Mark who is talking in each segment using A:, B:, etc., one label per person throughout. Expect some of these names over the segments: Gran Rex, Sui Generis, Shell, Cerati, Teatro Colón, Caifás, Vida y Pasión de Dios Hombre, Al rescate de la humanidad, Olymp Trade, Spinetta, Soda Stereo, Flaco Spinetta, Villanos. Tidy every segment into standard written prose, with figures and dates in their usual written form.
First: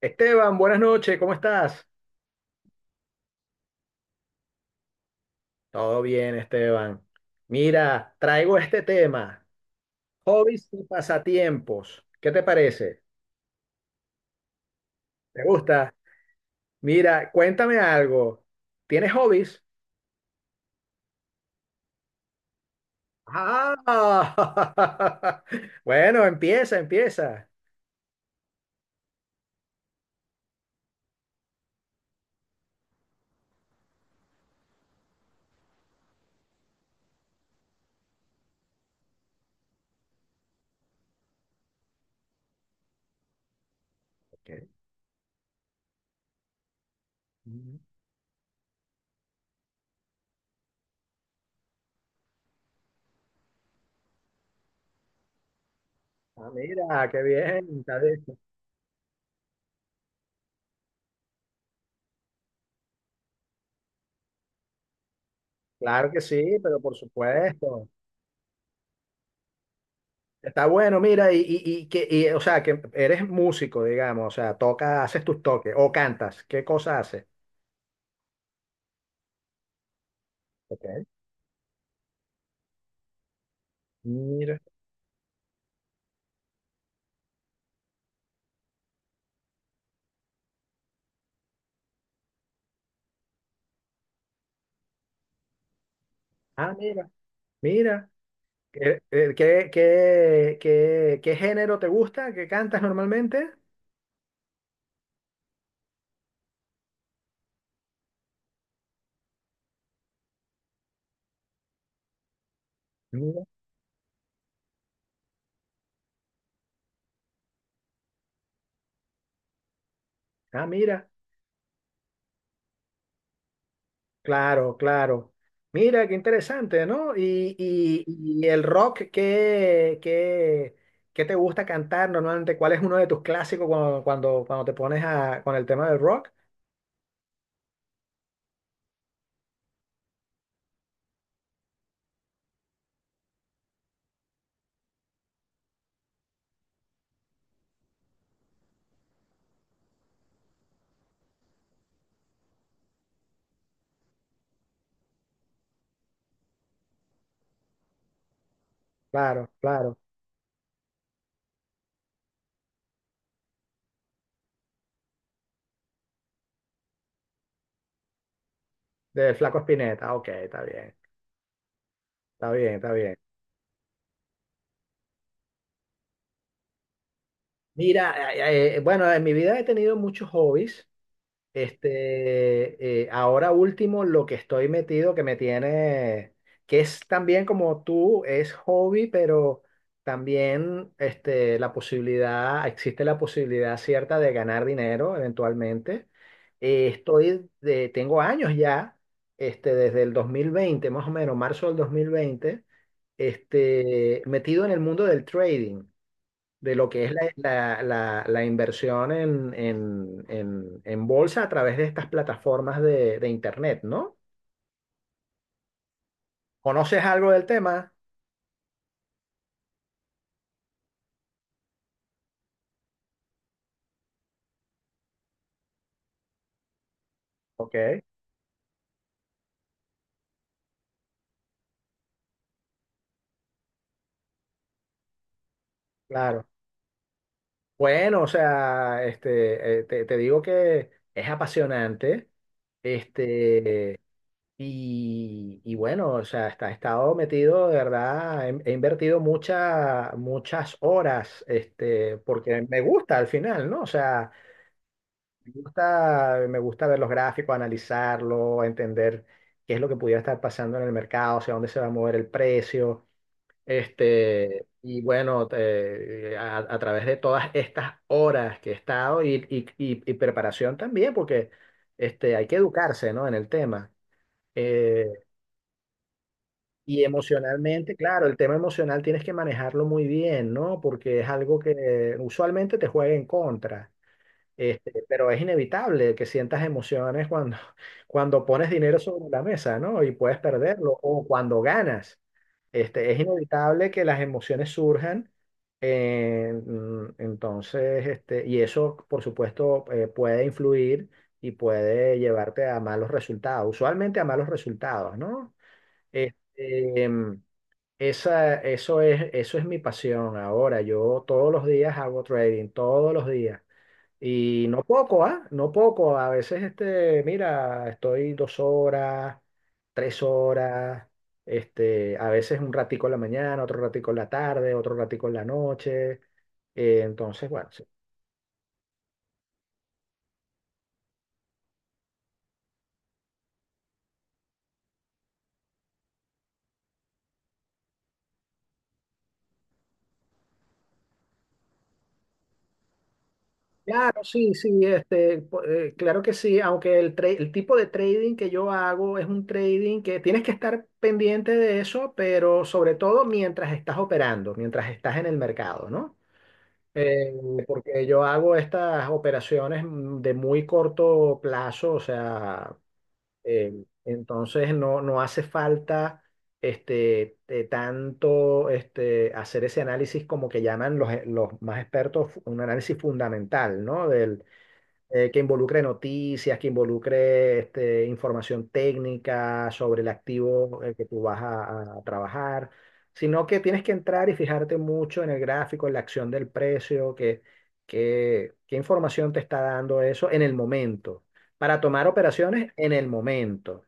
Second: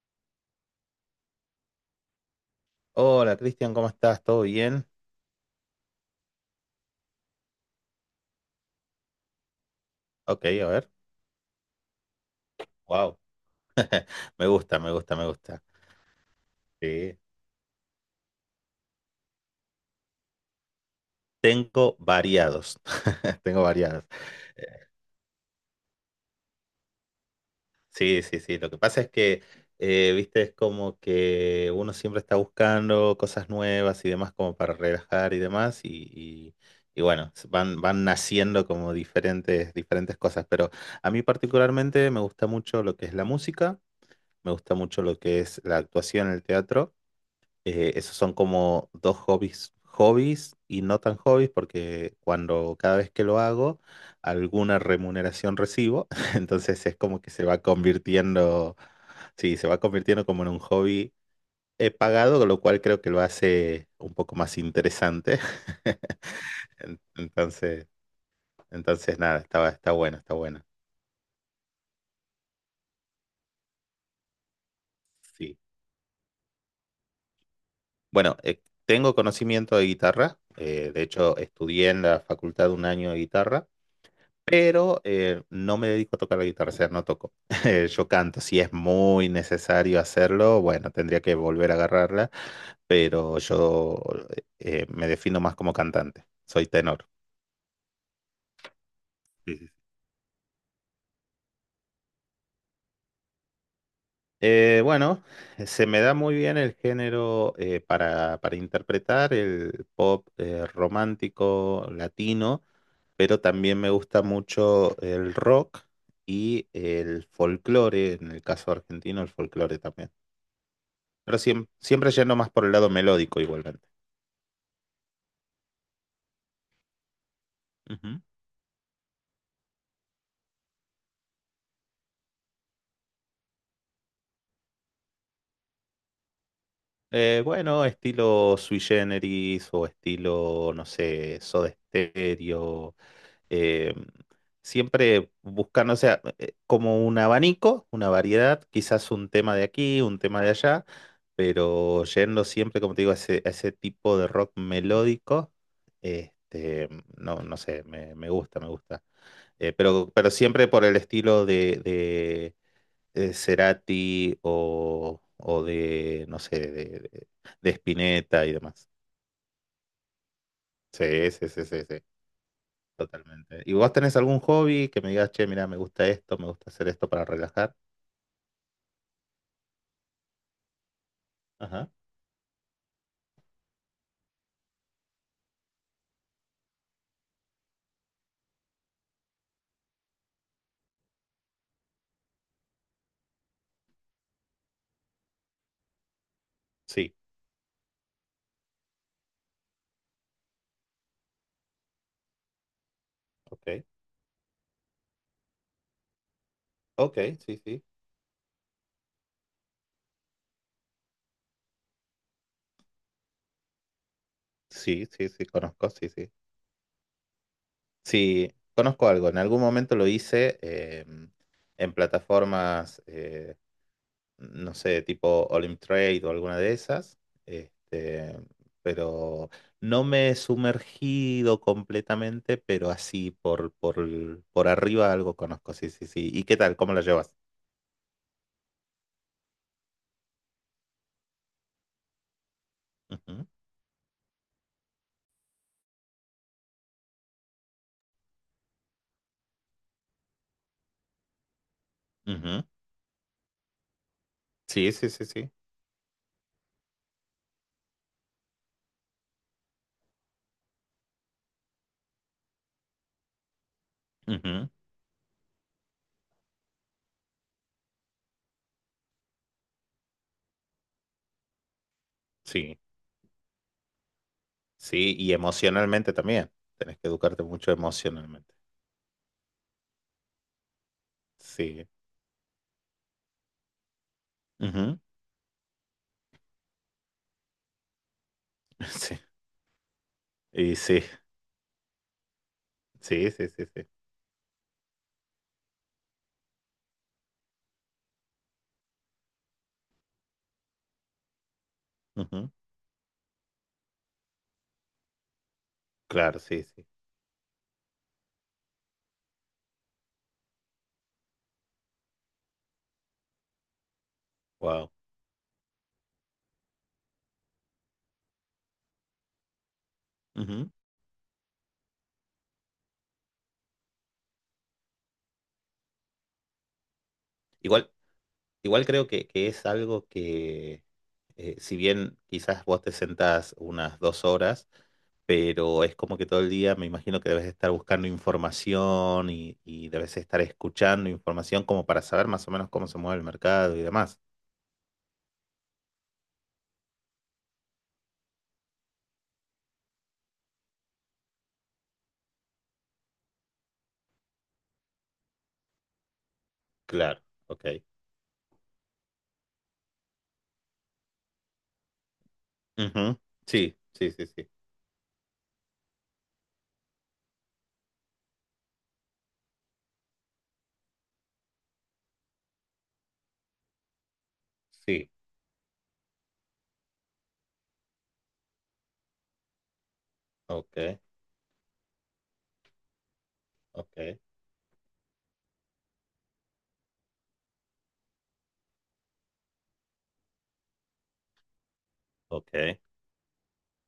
A: Esteban, buenas noches, ¿cómo estás?
B: Hola Cristian, ¿cómo estás? ¿Todo bien?
A: Todo bien, Esteban. Mira, traigo este tema,
B: Ok, a
A: hobbies y
B: ver.
A: pasatiempos. ¿Qué te parece?
B: Wow. Me gusta, me gusta, me
A: ¿Te
B: gusta.
A: gusta?
B: Sí.
A: Mira, cuéntame algo. ¿Tienes hobbies?
B: Tengo variados. Tengo variados. Eh,
A: Ah, bueno, empieza, empieza.
B: Sí, sí, sí. Lo que pasa es que, viste, es como que uno siempre está buscando cosas nuevas y demás como para relajar y demás. Y bueno, van naciendo como diferentes cosas. Pero a mí particularmente me gusta mucho lo que es la música,
A: Ok.
B: me gusta mucho lo que es la actuación, el teatro.
A: Ujú.
B: Esos son como dos hobbies, hobbies y no tan hobbies, porque cuando cada vez que lo hago, alguna remuneración recibo,
A: Ah,
B: entonces es
A: mira,
B: como
A: qué
B: que se va
A: bien. Está bien.
B: convirtiendo, sí, se va convirtiendo como en un hobby pagado, lo cual creo que lo hace un poco más interesante.
A: Claro que sí, pero por
B: En- Entonces,
A: supuesto.
B: entonces, nada, está bueno, está bueno.
A: Está bueno, mira, y que, o sea, que eres músico, digamos, o sea, toca, haces tus
B: Sí.
A: toques o cantas. ¿Qué cosa haces?
B: Bueno, tengo conocimiento de guitarra, de
A: Ok,
B: hecho estudié en la facultad un año de guitarra.
A: mira,
B: Pero no me dedico a tocar la guitarra, o sea, no toco. Yo canto, si es muy necesario hacerlo, bueno, tendría que volver a agarrarla, pero yo me defino más como cantante, soy
A: ah,
B: tenor.
A: mira, mira. ¿Qué, eh,
B: Sí, sí, sí.
A: qué, qué, qué- qué género te gusta? ¿Qué cantas normalmente?
B: Bueno, se me da muy bien el género para interpretar el pop romántico latino, pero
A: Mira.
B: también me gusta mucho el rock y el folclore, en el caso argentino, el folclore también.
A: Ah, mira,
B: Pero siempre yendo más por el lado melódico igualmente.
A: claro, claro. Mira, qué interesante, ¿no? Y, y,
B: Ujú.
A: y el rock, ¿qué te gusta cantar normalmente? ¿Cuál es uno de tus clásicos cuando, te pones con el tema del rock?
B: Bueno, estilo Sui Generis o estilo, no sé, Soda Stereo. eh, siempre buscando, o sea, como un abanico, una variedad, quizás un tema de aquí, un tema de allá, pero yendo siempre, como te digo, a ese tipo de rock melódico. Este, no, no sé, me gusta, me gusta.
A: Claro,
B: Eh,
A: claro,
B: pero, pero siempre por el estilo de, Cerati o de, no sé, de, de Spinetta y demás.
A: del Flaco Spinetta. Ok, está bien,
B: Sí, sí, sí, sí, sí,
A: está bien, está bien.
B: totalmente. ¿Y vos tenés algún hobby que me digas, che, mira, me gusta esto, me gusta hacer esto para relajar?
A: Mira, bueno, en mi vida he tenido muchos hobbies.
B: Ajá.
A: Ahora último, lo que estoy metido, que me tiene, que es también como tú, es hobby, pero también la posibilidad, existe la posibilidad cierta de ganar dinero eventualmente.
B: Sí,
A: Tengo años ya, desde el 2020 más o menos, marzo del 2020
B: ok.
A: metido en el mundo del trading de lo que es
B: Ok,
A: la,
B: sí,
A: la-
B: sí.
A: la- la inversión en, bolsa a través de estas plataformas de Internet, ¿no?
B: Sí, sí, sí, conozco, sí, sí.
A: ¿Conoces algo del tema?
B: Sí, conozco algo. En algún momento lo hice en plataformas no sé, tipo Olymp Trade o alguna de esas,
A: Ok,
B: este, pero no me he sumergido completamente, pero así por por arriba algo conozco, sí, sí, sí. ¿Y
A: claro.
B: qué tal? ¿Cómo la llevas?
A: Bueno, o sea, te digo que es apasionante,
B: Ujú,
A: este, y, bueno, o sea, he estado metido, de verdad, he invertido muchas horas,
B: ujú.
A: porque me gusta al final, ¿no? O sea,
B: Sí, sí, sí,
A: me
B: sí.
A: gusta, me gusta ver los gráficos, analizarlo, entender qué es lo que pudiera estar pasando en el mercado, hacia dónde se va a mover el precio.
B: Ujú.
A: Y bueno, a través de todas estas horas que he estado y, preparación también, porque hay que
B: Sí,
A: educarse, ¿no?, en el tema. Eh,
B: sí, y emocionalmente también. Tenés
A: y
B: que educarte mucho
A: emocionalmente, claro, el
B: emocionalmente.
A: tema emocional tienes que manejarlo muy bien, ¿no? Porque es algo
B: Sí.
A: que usualmente te juega en contra.
B: Ujú.
A: Pero es inevitable que sientas emociones cuando, cuando pones dinero
B: Sí.
A: sobre la mesa, ¿no? Y puedes
B: Y
A: perderlo,
B: sí,
A: o cuando ganas. Es
B: sí, sí, sí, sí.
A: inevitable que las emociones surjan. Entonces, y eso, por supuesto, puede influir y puede
B: Ujú.
A: llevarte a malos resultados, usualmente a malos resultados, ¿no?
B: Claro, sí, sí.
A: Este, em, Eso es mi pasión ahora. Yo todos los días hago trading, todos los días. Y no
B: Wow.
A: poco, ¿ah? No poco. A veces, mira, estoy 2 horas, 3 horas, a veces un ratico en la mañana, otro ratico en la tarde, otro ratico en la noche. Entonces, bueno, sí.
B: Igual. Igual creo que es algo que, si bien quizás vos te sentás unas 2 horas, pero es como que todo el día me imagino que debes estar buscando información y debes estar escuchando información como para saber más o menos cómo se mueve el mercado y demás.
A: Claro, sí, sí, claro que sí, aunque el tipo de trading que yo hago es un trading que tienes que estar pendiente de eso, pero sobre todo mientras estás operando, mientras estás en el mercado, ¿no?
B: Claro,
A: Eh,
B: ok.
A: Porque yo hago estas operaciones, de muy corto plazo, o sea,
B: Ujú. Sí, sí, sí, sí.
A: entonces no hace falta tanto, hacer ese análisis, como que llaman los más expertos, un análisis fundamental, ¿no?
B: Sí,
A: Que involucre noticias, que involucre información técnica sobre el
B: ok,
A: activo, que tú vas a trabajar, sino que tienes que
B: ok,
A: entrar y fijarte mucho en el gráfico, en la acción del precio, qué información te está dando eso en el momento, para tomar operaciones
B: ok.
A: en el momento.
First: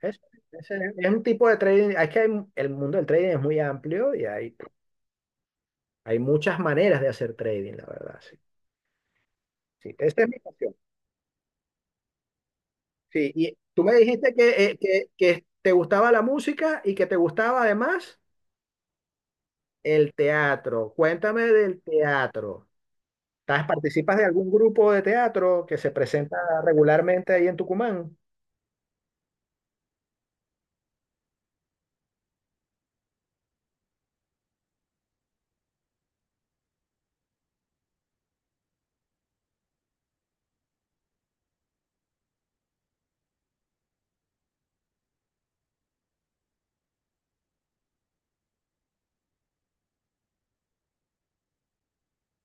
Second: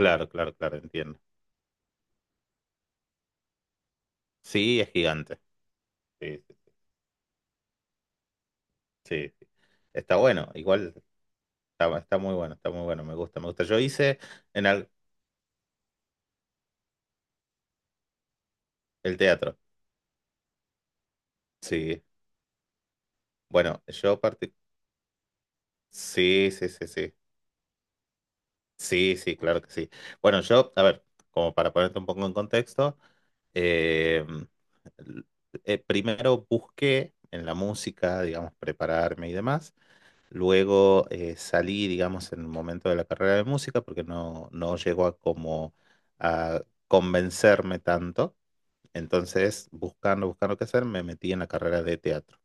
A: Es,
B: claro,
A: es,
B: claro,
A: es
B: entiendo.
A: un tipo de trading, el mundo del trading es muy amplio y hay,
B: Sí, es gigante. Sí,
A: muchas
B: sí,
A: maneras de hacer trading, la verdad, sí.
B: sí, sí.
A: Sí,
B: Está
A: esa es mi
B: bueno,
A: pasión.
B: igual. Está muy bueno, está muy bueno, me
A: Sí,
B: gusta, me
A: y
B: gusta. Yo
A: tú me
B: hice
A: dijiste que,
B: en
A: eh,
B: al-
A: que, que te gustaba la música y que te gustaba además
B: el teatro,
A: el teatro. Cuéntame del
B: sí.
A: teatro.
B: Bueno,
A: ¿Participas
B: yo
A: de algún
B: partí.
A: grupo de teatro que se presenta
B: Sí, sí, sí, sí.
A: regularmente ahí en Tucumán?
B: Sí, sí, claro que sí. Bueno, yo, a ver, como para ponerte un poco en contexto, eh, l- primero busqué en la música, digamos, prepararme y demás. Luego salí, digamos, en el momento de la carrera de música porque no llegó a como a convencerme tanto. Entonces, buscando qué hacer, me metí en la carrera de teatro.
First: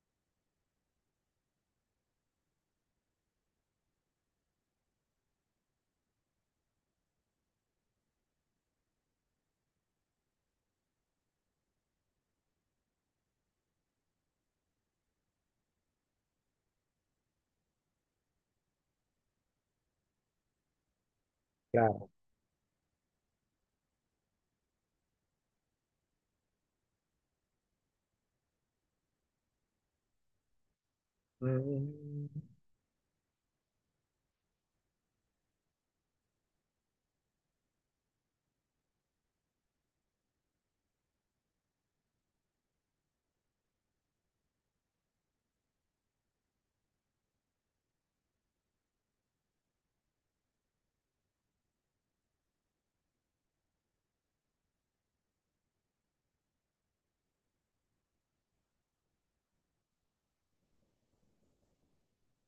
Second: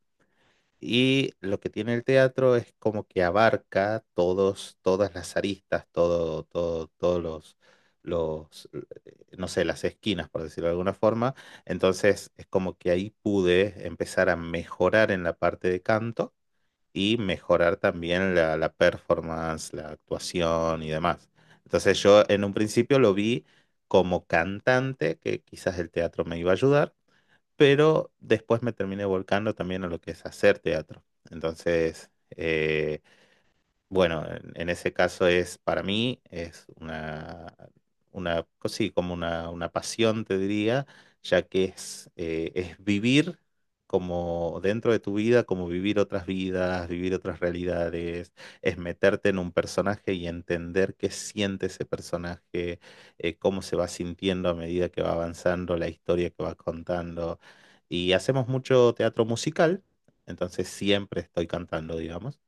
B: Y lo que tiene el teatro es como que abarca todos, todas las aristas, todo, todo, todos los, no sé, las esquinas, por decirlo de alguna forma. Entonces, es como que ahí pude empezar a mejorar en la parte de canto y mejorar también la performance, la actuación y demás. Entonces,
A: Claro.
B: yo en un principio lo vi como cantante, que quizás el teatro me iba a ayudar pero después me terminé volcando también a lo que es hacer teatro. Entonces,
A: Mm,
B: bueno, en ese caso es para mí, es una, sí, como una pasión, te diría, ya que es vivir como dentro de tu vida, como vivir otras vidas, vivir otras realidades, es meterte en un personaje y entender qué siente ese personaje, cómo se va sintiendo a medida que va avanzando la historia que va contando. Y hacemos mucho teatro musical, entonces siempre estoy cantando, digamos.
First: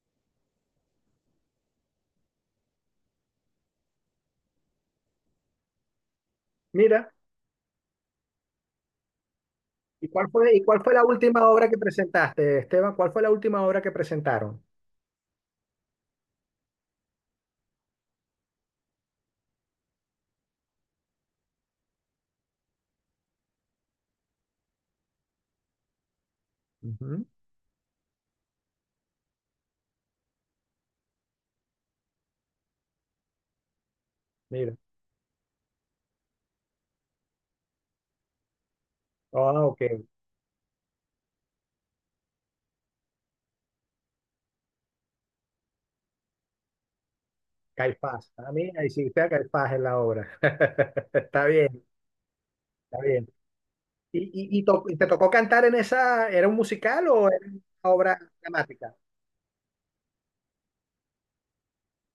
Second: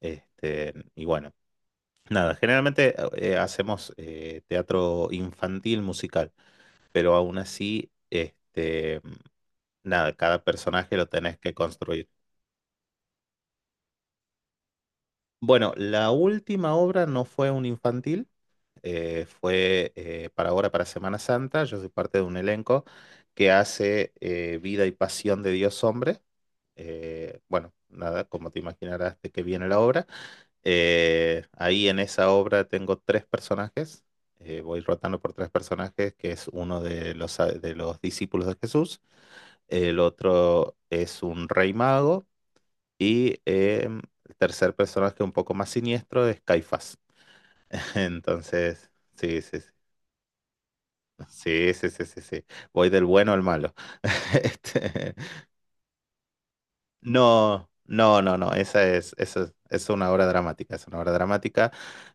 B: Este, y bueno, nada, generalmente hacemos teatro infantil musical,
A: Mira,
B: pero aún así, este, nada, cada
A: ¿y cuál fue
B: personaje
A: la
B: lo tenés
A: última
B: que
A: obra que
B: construir.
A: presentaste, Esteban? ¿Cuál fue la última obra que presentaron?
B: Bueno, la última obra no fue un infantil, fue para ahora, para Semana Santa. Yo soy parte de un elenco que hace Vida y Pasión de Dios Hombre.
A: Ujú.
B: Bueno, nada, como te imaginarás de que viene la obra. Ahí en esa obra tengo tres personajes. eh,
A: Mira.
B: voy rotando por tres personajes, que es uno de los discípulos de Jesús,
A: Ah, ok.
B: el otro es un rey mago y el tercer personaje un poco más siniestro es Caifás.
A: Caifás. Ah, mira,
B: Entonces,
A: hiciste a
B: sí, sí, sí.
A: Caifás en la obra. Está
B: Sí,
A: bien,
B: sí, sí, sí, sí. Voy del
A: está bien.
B: bueno al malo.
A: ¿Y, y te
B: Este,
A: tocó cantar era un musical o era una
B: no,
A: obra
B: no, no, no. Esa
A: dramática?
B: es, esa es, es una obra dramática. Es una obra dramática.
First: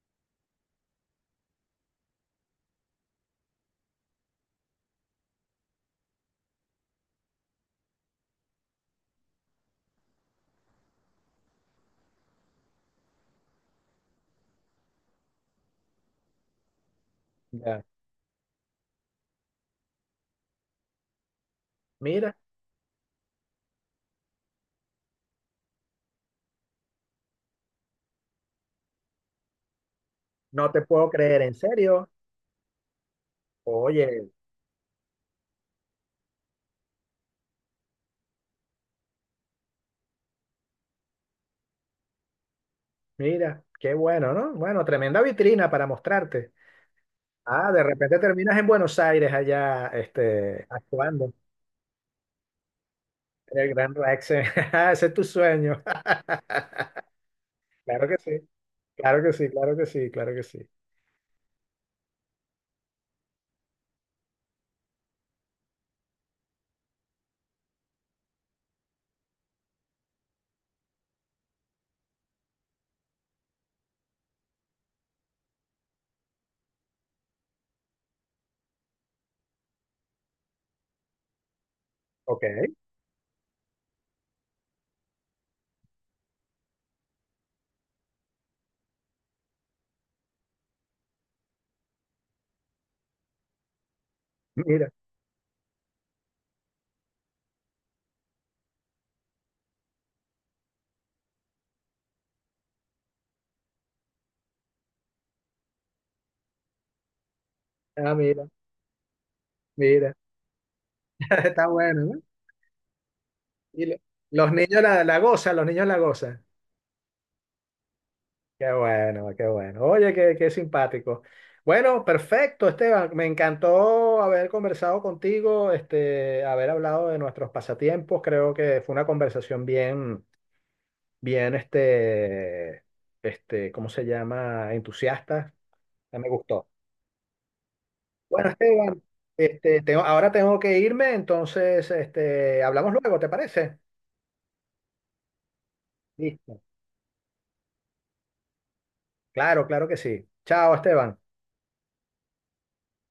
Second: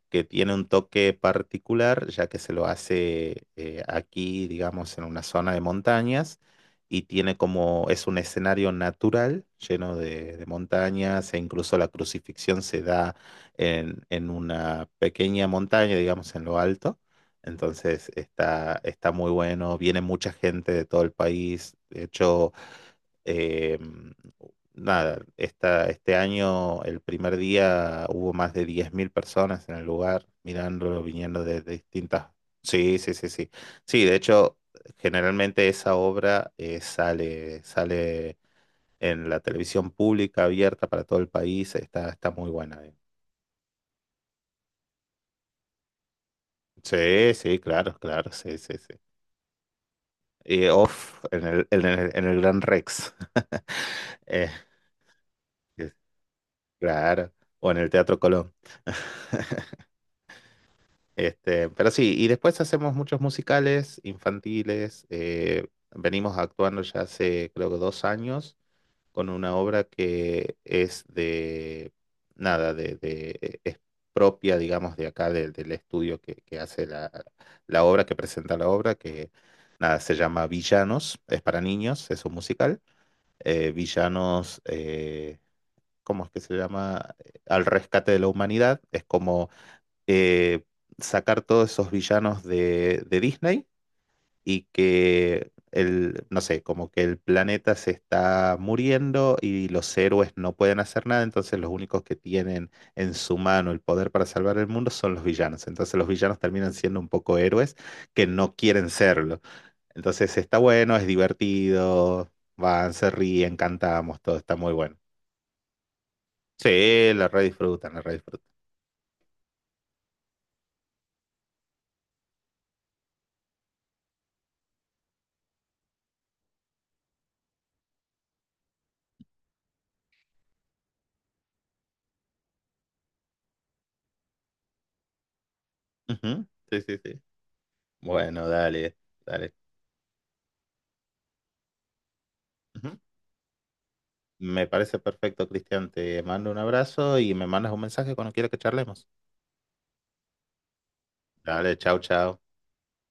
B: Que tiene un toque particular, ya que se lo hace aquí, digamos, en una zona de montañas, y tiene como, es un escenario natural lleno de montañas, e incluso la crucifixión se da en una pequeña montaña, digamos, en lo alto.
A: Ya.
B: Entonces está muy bueno, viene mucha gente de todo el país, de
A: Mira,
B: hecho. Eh, nada, este año, el primer día, hubo más de 10.000 personas en el lugar
A: no te
B: mirándolo,
A: puedo creer,
B: viniendo
A: en
B: de
A: serio.
B: distintas. Sí, sí, sí, sí. Sí, de
A: Oye,
B: hecho, generalmente esa obra sale en la televisión pública abierta para todo el país, está muy buena.
A: mira, qué bueno, ¿no? Bueno, tremenda vitrina para mostrarte.
B: Sí, sí,
A: Ah, de
B: claro,
A: repente
B: claro,
A: terminas
B: sí,
A: en
B: sí, sí.
A: Buenos Aires allá,
B: Y off,
A: actuando
B: en el Gran Rex.
A: en el Gran Rex.
B: Eh,
A: Ese es tu sueño.
B: claro, o en el
A: Claro que
B: Teatro
A: sí,
B: Colón.
A: claro que sí, claro que sí, claro que sí.
B: Este, pero sí, y después hacemos muchos musicales infantiles. Venimos actuando ya hace creo que 2 años con una obra que es de nada, es propia, digamos, de acá del estudio que hace la obra, que presenta la obra, que nada, se llama Villanos, es para niños, es un
A: Ok,
B: musical. Villanos, ¿cómo es que se llama? Al rescate de la humanidad. Es como eh, sacar todos esos villanos de Disney y
A: mira,
B: que el, no sé, como que el planeta se está muriendo y los héroes no pueden hacer nada, entonces los únicos que tienen en su mano el poder para salvar el mundo son los villanos. Entonces los villanos terminan siendo un poco héroes
A: ah,
B: que
A: mira,
B: no quieren serlo.
A: mira.
B: Entonces está bueno, es
A: Está bueno, ¿no?
B: divertido, van, se ríen,
A: Y lo-
B: cantamos, todo
A: los
B: está muy
A: niños
B: bueno.
A: la gozan, los niños la gozan.
B: Sí, la redisfrutan, la redisfrutan.
A: Qué bueno, qué bueno. Oye, qué simpático. Bueno, perfecto, Esteban. Me encantó haber conversado contigo, haber hablado de nuestros pasatiempos. Creo que fue una conversación bien, bien, ¿cómo se llama?, entusiasta. Ya me
B: Ujú.
A: gustó.
B: Sí, sí, sí. Bueno,
A: Bueno,
B: dale,
A: Esteban,
B: dale.
A: ahora tengo que irme, entonces, hablamos
B: Ujú.
A: luego, ¿te parece?
B: Me parece perfecto, Cristian. Te mando un
A: Listo.
B: abrazo y me mandas un mensaje cuando quieras que charlemos.
A: Claro, claro que sí. Chao, Esteban.
B: Dale, chao, chao.